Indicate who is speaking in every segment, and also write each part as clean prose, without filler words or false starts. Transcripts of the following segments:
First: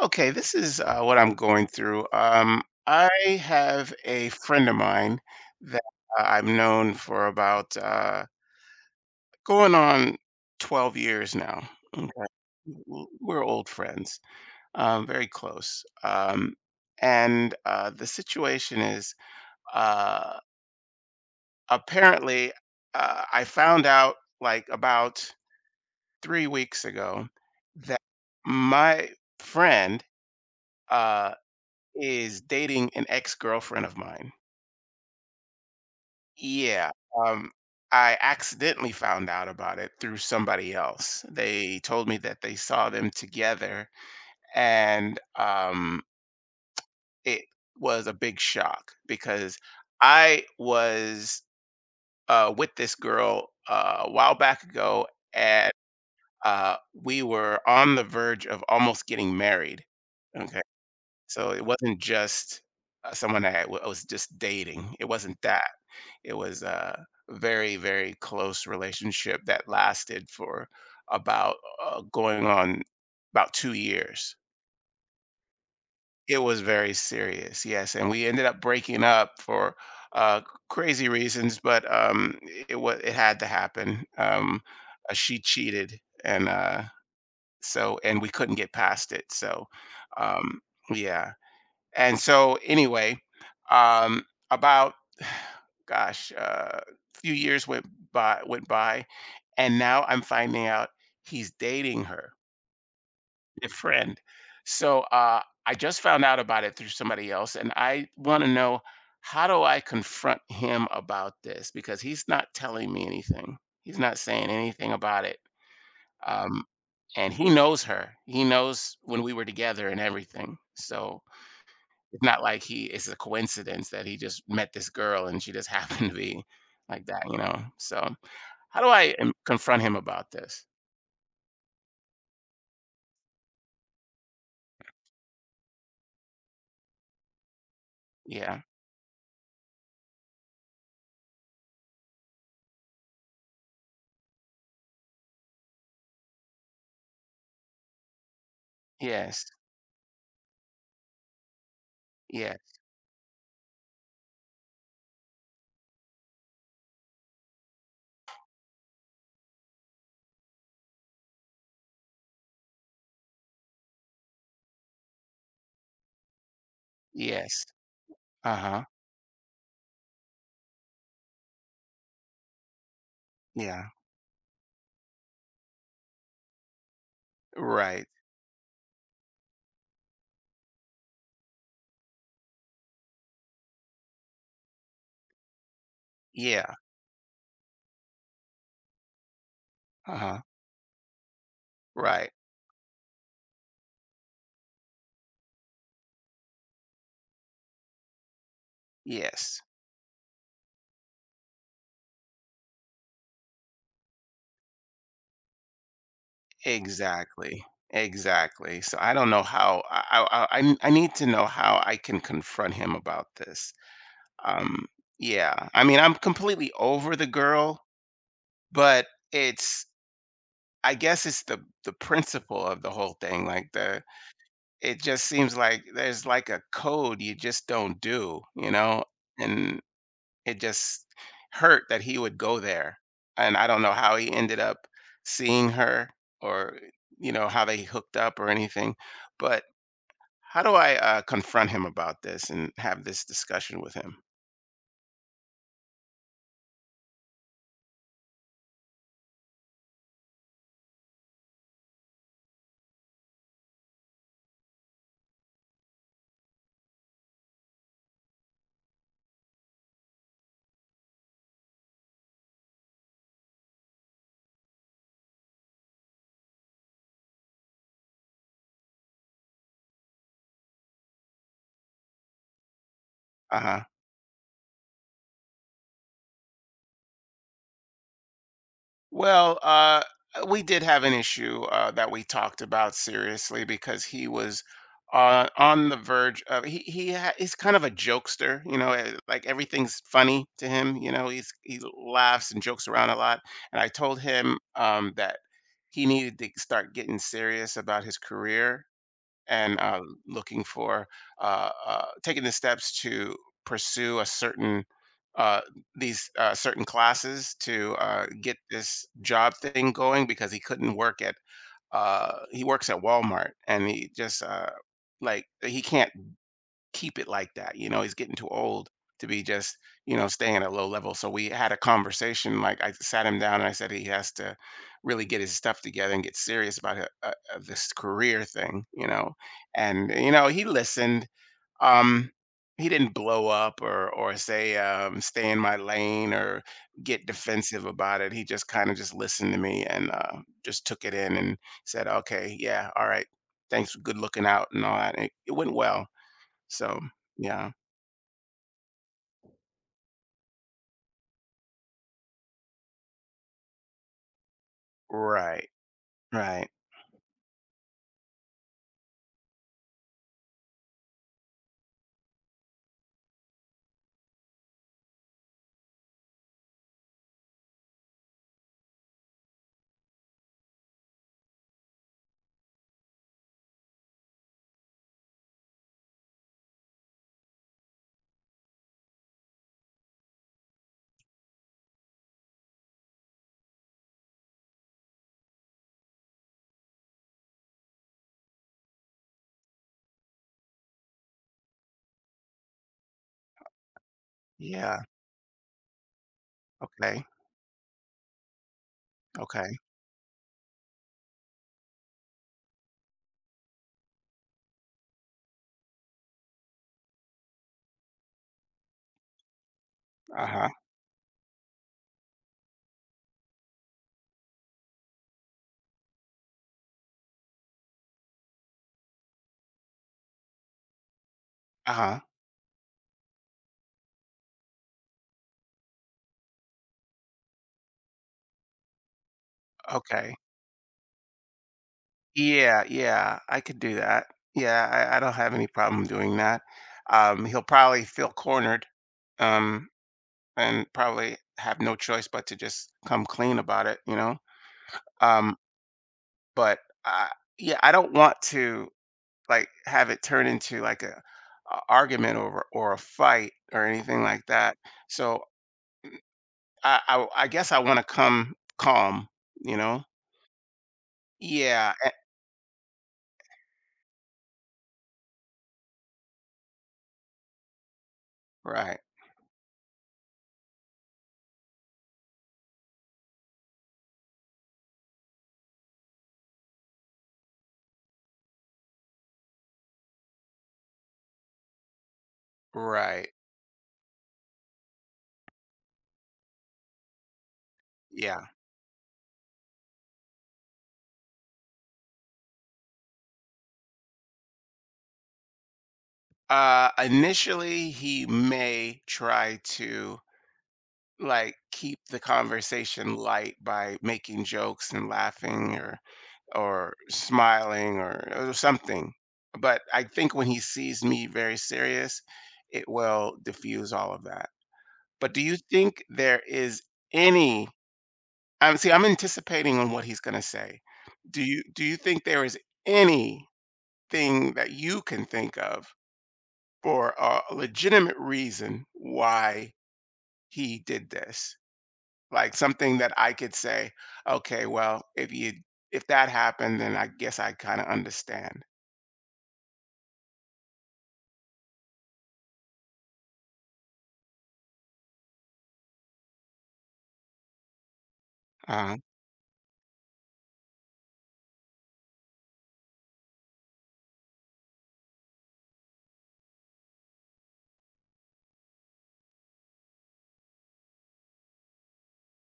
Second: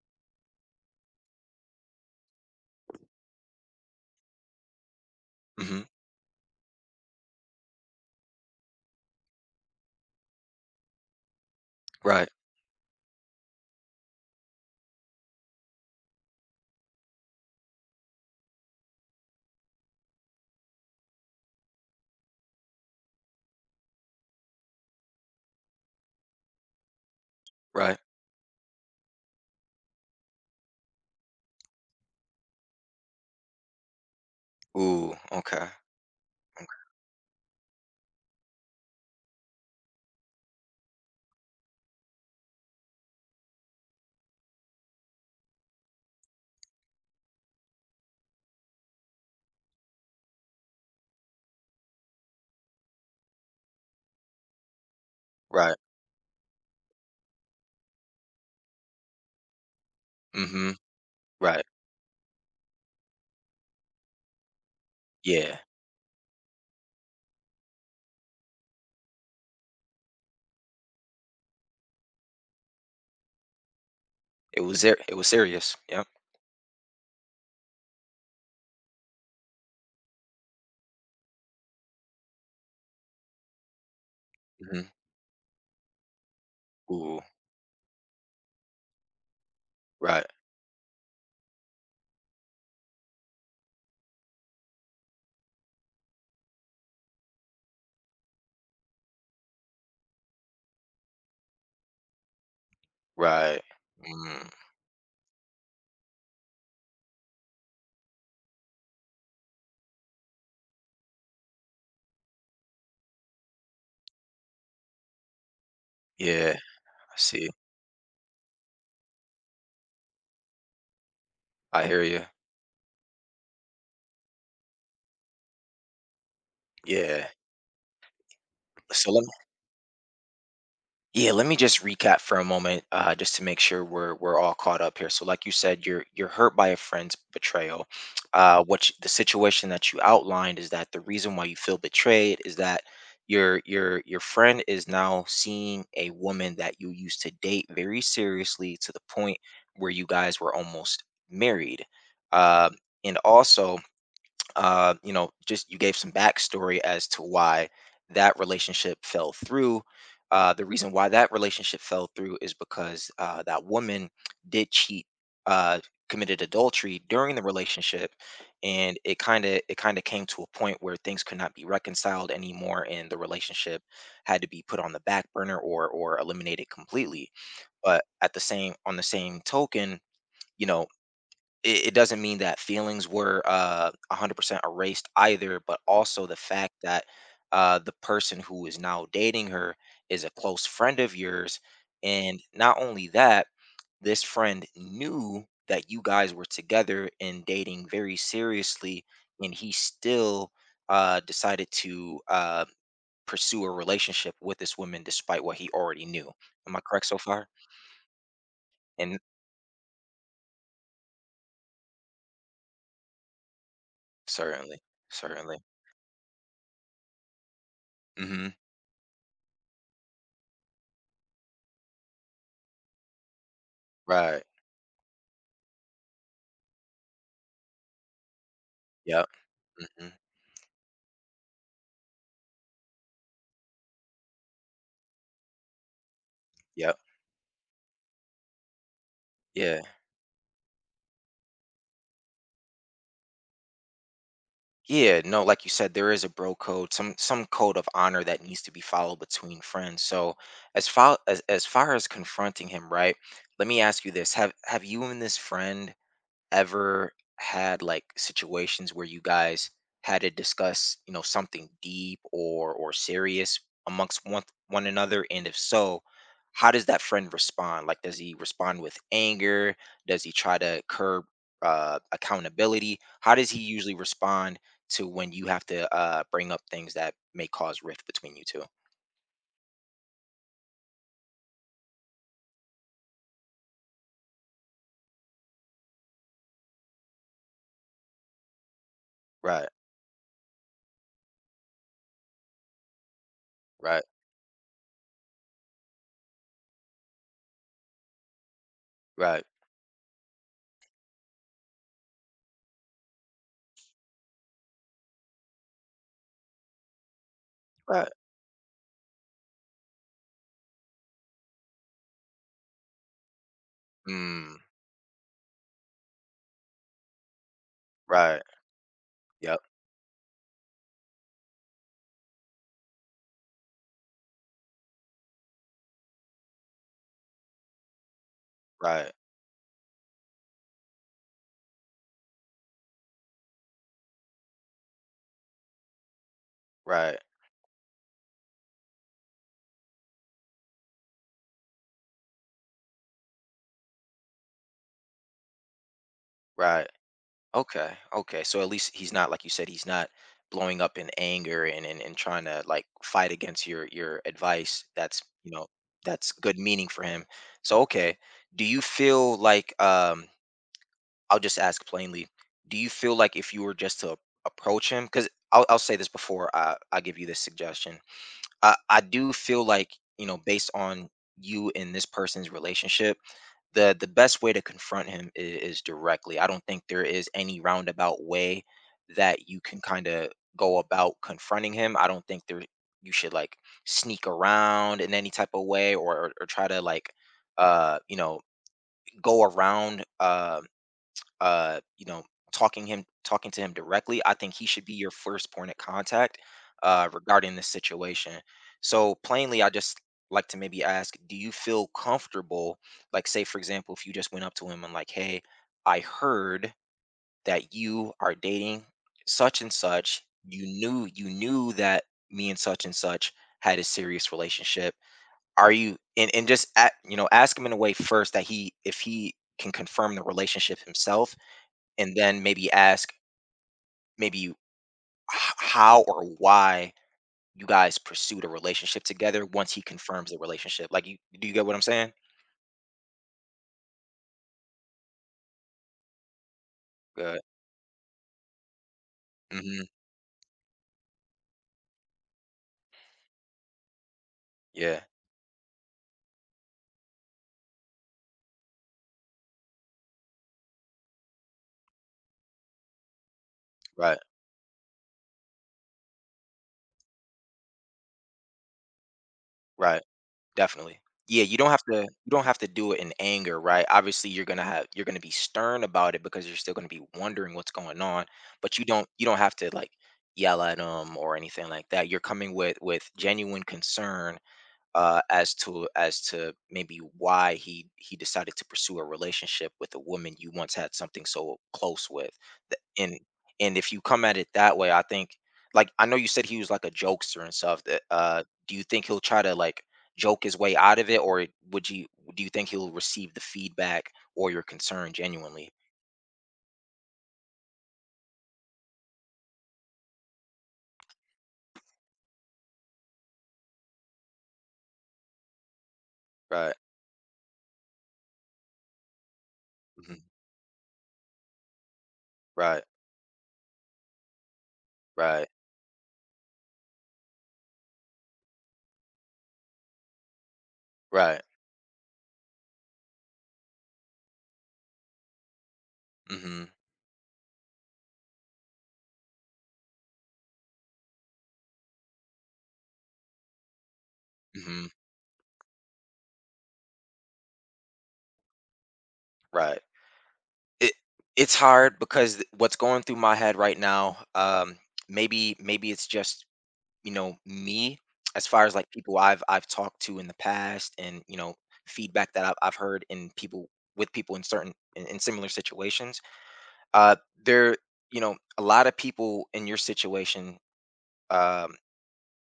Speaker 1: Okay, this is what I'm going through. I have a friend of mine that
Speaker 2: Hmm.
Speaker 1: I've known for about going on 12 years now. Okay.
Speaker 2: Right.
Speaker 1: We're old friends, very close. And the situation is uh, apparently, I found out like about 3 weeks ago
Speaker 2: Right.
Speaker 1: that my friend. uh, is dating an ex-girlfriend of mine.
Speaker 2: Ooh. Okay.
Speaker 1: Yeah, um, I accidentally found out about it through somebody else. They told me that they saw them together, and, it was a big shock because I was, with this girl, a while back ago, and,
Speaker 2: Right.
Speaker 1: we were on the verge of almost getting married, okay?
Speaker 2: Hmm.
Speaker 1: So
Speaker 2: Right.
Speaker 1: it wasn't just, someone that I wa was just dating, it wasn't
Speaker 2: Yeah.
Speaker 1: that. It was a very, very close relationship that lasted for about going on about 2 years.
Speaker 2: It was there. It was serious. Yep.
Speaker 1: It was very serious, yes, and we ended up breaking up for uh, crazy reasons, but it had to happen.
Speaker 2: Hmm.
Speaker 1: She cheated, and uh,
Speaker 2: Ooh.
Speaker 1: so and we couldn't get past it. So,
Speaker 2: Right.
Speaker 1: um, yeah, and so anyway, about gosh, few years went by went by, and now I'm finding out he's dating her,
Speaker 2: Right.
Speaker 1: a friend.
Speaker 2: Mm.
Speaker 1: So I just found out about it through somebody else, and I want to know how do I confront him about this because he's not telling me anything. He's not saying anything about it.
Speaker 2: Yeah.
Speaker 1: Um,
Speaker 2: I
Speaker 1: and he
Speaker 2: see.
Speaker 1: knows her. He knows when we were together and everything. So
Speaker 2: I hear
Speaker 1: it's
Speaker 2: you.
Speaker 1: not like he it's a coincidence that he just met this girl and she just happened to be like that,
Speaker 2: Yeah.
Speaker 1: you know? So, how do
Speaker 2: So
Speaker 1: I,
Speaker 2: let
Speaker 1: confront him about this?
Speaker 2: Yeah, let me just recap for a moment, just to make sure we're all caught up here. So, like you said, you're hurt by a friend's betrayal.
Speaker 1: Yeah.
Speaker 2: The situation that you outlined is that the reason why you feel betrayed is that your friend is now seeing a woman that you used to date very seriously, to the point
Speaker 1: Yes.
Speaker 2: where you guys were almost married.
Speaker 1: Yeah.
Speaker 2: Um, and also, just, you gave some backstory as to why that relationship fell through. The reason why that relationship fell through is because, that woman did cheat, uh, committed adultery during the
Speaker 1: Yes.
Speaker 2: relationship,
Speaker 1: Uh-huh.
Speaker 2: and it kind of came to a point where things could not be reconciled anymore, and the relationship
Speaker 1: Yeah.
Speaker 2: had to be put on the back burner or eliminated completely. But
Speaker 1: Right.
Speaker 2: at the same on the same token, you know, it doesn't mean that feelings were 100% erased, either, but also the
Speaker 1: Yeah.
Speaker 2: fact that the person who is now dating her is a
Speaker 1: Uh-huh.
Speaker 2: close friend of yours,
Speaker 1: Right.
Speaker 2: and not only that, this friend knew that you guys were together and dating very seriously, and
Speaker 1: Yes.
Speaker 2: he still decided to pursue a relationship with this woman despite what he already knew. Am I correct so far?
Speaker 1: Exactly. Exactly. So I
Speaker 2: And
Speaker 1: don't know how I need to know how I can confront him about this.
Speaker 2: certainly
Speaker 1: Um
Speaker 2: certainly
Speaker 1: yeah. I mean, I'm completely over the girl,
Speaker 2: Hmm.
Speaker 1: but it's I guess it's the principle of the whole thing, like, the
Speaker 2: Right.
Speaker 1: it just seems like there's, like, a code you just don't do, you know?
Speaker 2: Yep.
Speaker 1: And
Speaker 2: Hmm.
Speaker 1: it just hurt that he would go there, and I don't know how he ended up seeing her or,
Speaker 2: Yep.
Speaker 1: you know, how they hooked up or anything, but
Speaker 2: Yeah.
Speaker 1: how do I, confront him about this and have this discussion with him?
Speaker 2: Yeah. No, like you said, there is a bro code, some code of honor that needs to be followed between friends. So as far as confronting him, right? Let me ask you this. Have you and this friend ever had, like, situations where you guys had to discuss, something deep or serious amongst one another? And if so, how does that friend respond? Like, does he respond with anger? Does he try to curb, accountability? How does he
Speaker 1: Uh-huh.
Speaker 2: usually respond to when you have to, bring up things that may cause rift between you two?
Speaker 1: Well, we did have an issue that we talked about seriously because he was on the verge of he ha- he's kind of a jokester, you know, like
Speaker 2: Right,
Speaker 1: everything's funny to him. You know, he laughs and jokes around a lot. And I
Speaker 2: right,
Speaker 1: told him that he needed to start getting serious about his career
Speaker 2: right,
Speaker 1: and looking for taking the steps to pursue a certain uh, these certain classes to
Speaker 2: right.
Speaker 1: get this job thing going because he couldn't work at he works at Walmart and he just,
Speaker 2: Mm,
Speaker 1: like he can't keep it like that. You know, he's getting
Speaker 2: right.
Speaker 1: too old to be
Speaker 2: Yep.
Speaker 1: just, you know, staying at a low level. So we had a conversation. Like I sat him down and I said he has to really get his stuff together and get serious about it, this career thing, you
Speaker 2: Right,
Speaker 1: know. And you know, he listened. Um, he didn't blow up or say, stay in my lane or
Speaker 2: right,
Speaker 1: get defensive about it. He just kind of just listened to me and, just took it in and said, okay, yeah, all right, thanks, good looking out and all that. It went well.
Speaker 2: right.
Speaker 1: So, yeah.
Speaker 2: Okay. Okay. So, at least he's not, like you said, he's not blowing up in anger and trying to, like, fight against your advice. That's you know
Speaker 1: Right,
Speaker 2: that's good
Speaker 1: right.
Speaker 2: meaning for him. So, okay, do you feel like, I'll just ask plainly, do you feel like if you were just to approach him? Because I'll say this before I give you this suggestion. I do feel like, based on you and this person's relationship, the best way to confront him is directly. I don't think there is any roundabout way that you can kind of go about confronting him. I don't think there — you should, like, sneak around in any type of way, or try to, like, uh you know go around, uh, you know, talking to him directly. I think he should be
Speaker 1: Yeah,
Speaker 2: your first point of contact,
Speaker 1: okay,
Speaker 2: regarding this situation. So, plainly, I
Speaker 1: okay.
Speaker 2: just like to maybe ask, do you feel comfortable? Like, say for example, if you just went up to him and like, hey, I heard that you are dating such and such. You
Speaker 1: Uh-huh,
Speaker 2: knew you knew that me and such had a serious relationship. Are you — and just at, ask him in a way first that he, if he can confirm the relationship himself, and
Speaker 1: uh-huh,
Speaker 2: then maybe ask, maybe h- how or why you guys pursued a relationship together once he confirms
Speaker 1: okay.
Speaker 2: the relationship. Like, you do you get what I'm saying?
Speaker 1: Yeah, yeah, I could do that. Yeah, I don't have any problem doing that.
Speaker 2: Good.
Speaker 1: He'll probably feel cornered,
Speaker 2: Hmm.
Speaker 1: um, and probably have no choice but to just come clean about it, you know?
Speaker 2: Yeah.
Speaker 1: Um, but, uh, yeah, I don't want to, like, have it turn into, like, a argument over or a fight or
Speaker 2: Right.
Speaker 1: anything like that. So I guess I wanna come calm, you
Speaker 2: Right.
Speaker 1: know?
Speaker 2: Definitely. Yeah. You don't have
Speaker 1: Yeah,
Speaker 2: to.
Speaker 1: a
Speaker 2: You don't have to do it in anger, right? Obviously, you're gonna have. You're gonna be stern about it because you're still gonna be wondering what's going on. But you
Speaker 1: right,
Speaker 2: don't. You don't have to, like, yell at him or anything like that. You're coming with genuine concern, as to maybe why he decided to pursue a relationship with a woman you once had something so close with. Th- and
Speaker 1: right,
Speaker 2: and if you come at it that way, I think, like, I know you said he was like a jokester and stuff, that,
Speaker 1: yeah.
Speaker 2: do you think he'll try to, like, joke his way out of it? Or would you do you think he'll receive the feedback or your concern genuinely?
Speaker 1: Initially, he may try to, like, keep the conversation light by making jokes and laughing or
Speaker 2: Right.
Speaker 1: smiling or something, but I
Speaker 2: Mhm,
Speaker 1: think when he sees me very serious,
Speaker 2: right.
Speaker 1: it will diffuse all of that. But do
Speaker 2: Right.
Speaker 1: you think there is any? See, I'm anticipating on what he's going to say. Do
Speaker 2: Right.
Speaker 1: you do you think there is anything that you can think of
Speaker 2: Mhm.
Speaker 1: for a legitimate reason why he did this? Like something that I could say, okay,
Speaker 2: Mhm.
Speaker 1: well, if that happened, then I guess I kind of understand.
Speaker 2: Right. It it's hard because, what's going through my head right now, maybe it's just, you know me, as far as, like,
Speaker 1: Uh,
Speaker 2: people I've talked to in the past, and, feedback that I've heard in people with people in certain, in similar situations, uh there, a lot of people in your situation, um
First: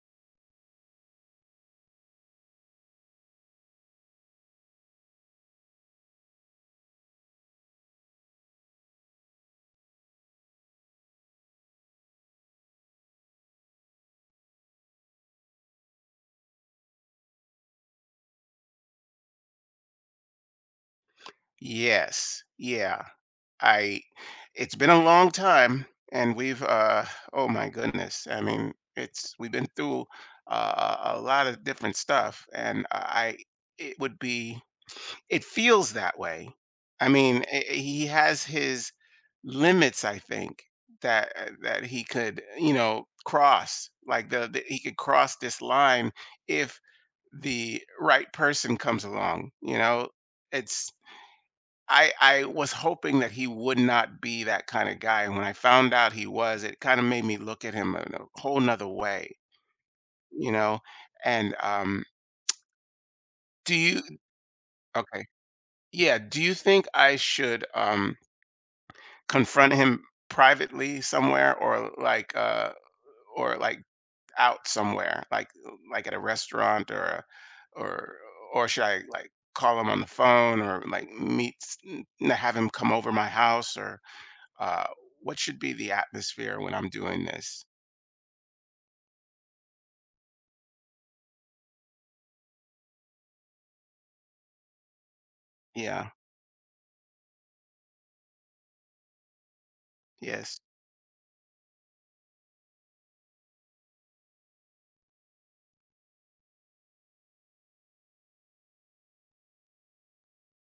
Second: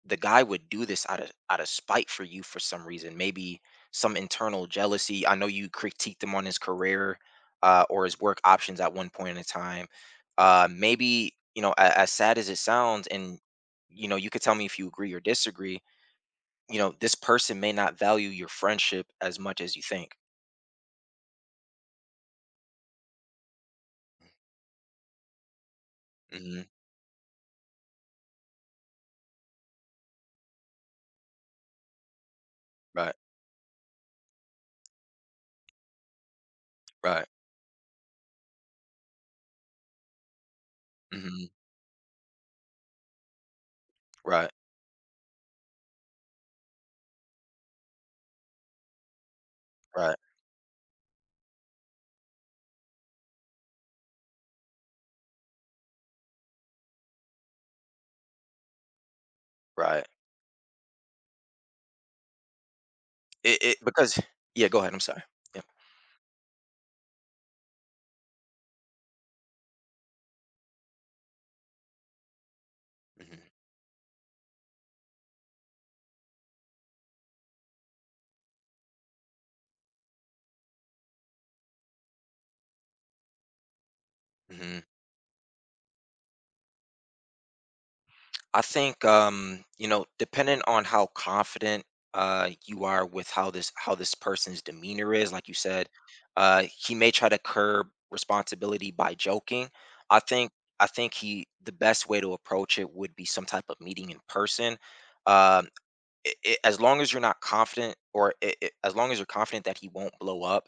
Speaker 2: the guy would do this out of, spite for you for some reason, maybe some internal jealousy. I know you critiqued him on his career, or his work options at one point in time. Maybe, as, sad as it sounds, and, you could tell me if you agree or disagree, this person may not value your friendship as much as you think.
Speaker 1: yes, yeah. I it's been a long time, and we've,
Speaker 2: Hmm.
Speaker 1: oh my goodness, I mean, it's we've been through a lot of different stuff, and
Speaker 2: Right.
Speaker 1: I it would be it feels that way. I
Speaker 2: Right.
Speaker 1: mean, he has his limits, I think that
Speaker 2: Hmm.
Speaker 1: that he could, you know, cross, like,
Speaker 2: Right.
Speaker 1: the he could cross this line if the right person comes along, you know?
Speaker 2: Right.
Speaker 1: It's I was hoping that he would not be that kind of guy, and when I found out he was, it kinda made me look at him in a whole nother way,
Speaker 2: Right.
Speaker 1: you know? And,
Speaker 2: it,
Speaker 1: do
Speaker 2: it
Speaker 1: you
Speaker 2: because Yeah, go ahead, I'm sorry.
Speaker 1: okay.
Speaker 2: Yeah.
Speaker 1: Yeah, do you think I should, confront him privately somewhere or like, or like out somewhere, like at a restaurant or a or or should I, like, call him on the phone or, like, meet s n have him come over my house or,
Speaker 2: Hmm.
Speaker 1: uh, what should be the atmosphere when I'm doing this?
Speaker 2: I think, depending on how confident you are with how this person's demeanor is, like you said,
Speaker 1: Yeah,
Speaker 2: he may try to curb responsibility by joking. I think,
Speaker 1: yes,
Speaker 2: I think he the best way to approach it would be some type of meeting in person. Um I as long as you're not confident, or I as long as you're confident, that he won't blow up,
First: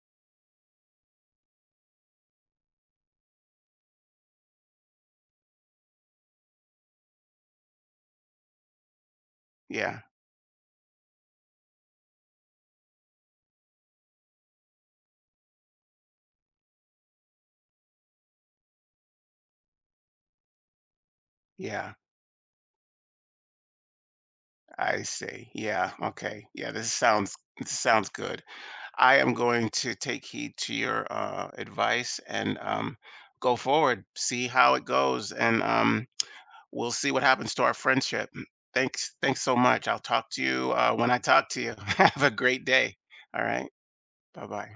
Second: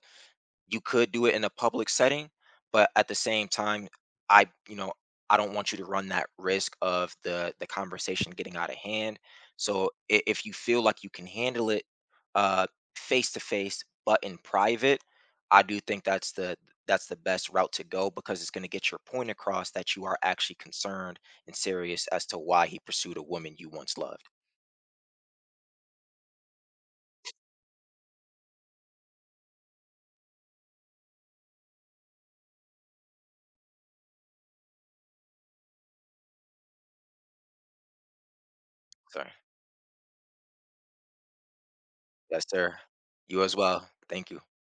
Speaker 2: you could do it in a public setting, but at the same time, I, you know, I don't want you to run that risk of the conversation getting out of hand. So,
Speaker 1: yeah,
Speaker 2: if you feel like you can handle it, uh face to face but in private, I do think that's the best route to go, because it's going to get your point across that you are actually concerned and
Speaker 1: yeah.
Speaker 2: serious as to why he pursued a woman you once loved.
Speaker 1: I see. Yeah, okay. Yeah, this sounds good. I am going to take heed to your, advice and, go forward. See how it goes, and, we'll see what happens to our friendship.
Speaker 2: Sorry.
Speaker 1: Thanks so much. I'll talk to you, when I talk to you. Have a
Speaker 2: Yes,
Speaker 1: great
Speaker 2: sir.
Speaker 1: day.
Speaker 2: You
Speaker 1: All
Speaker 2: as
Speaker 1: right.
Speaker 2: well. Thank you.
Speaker 1: Bye bye.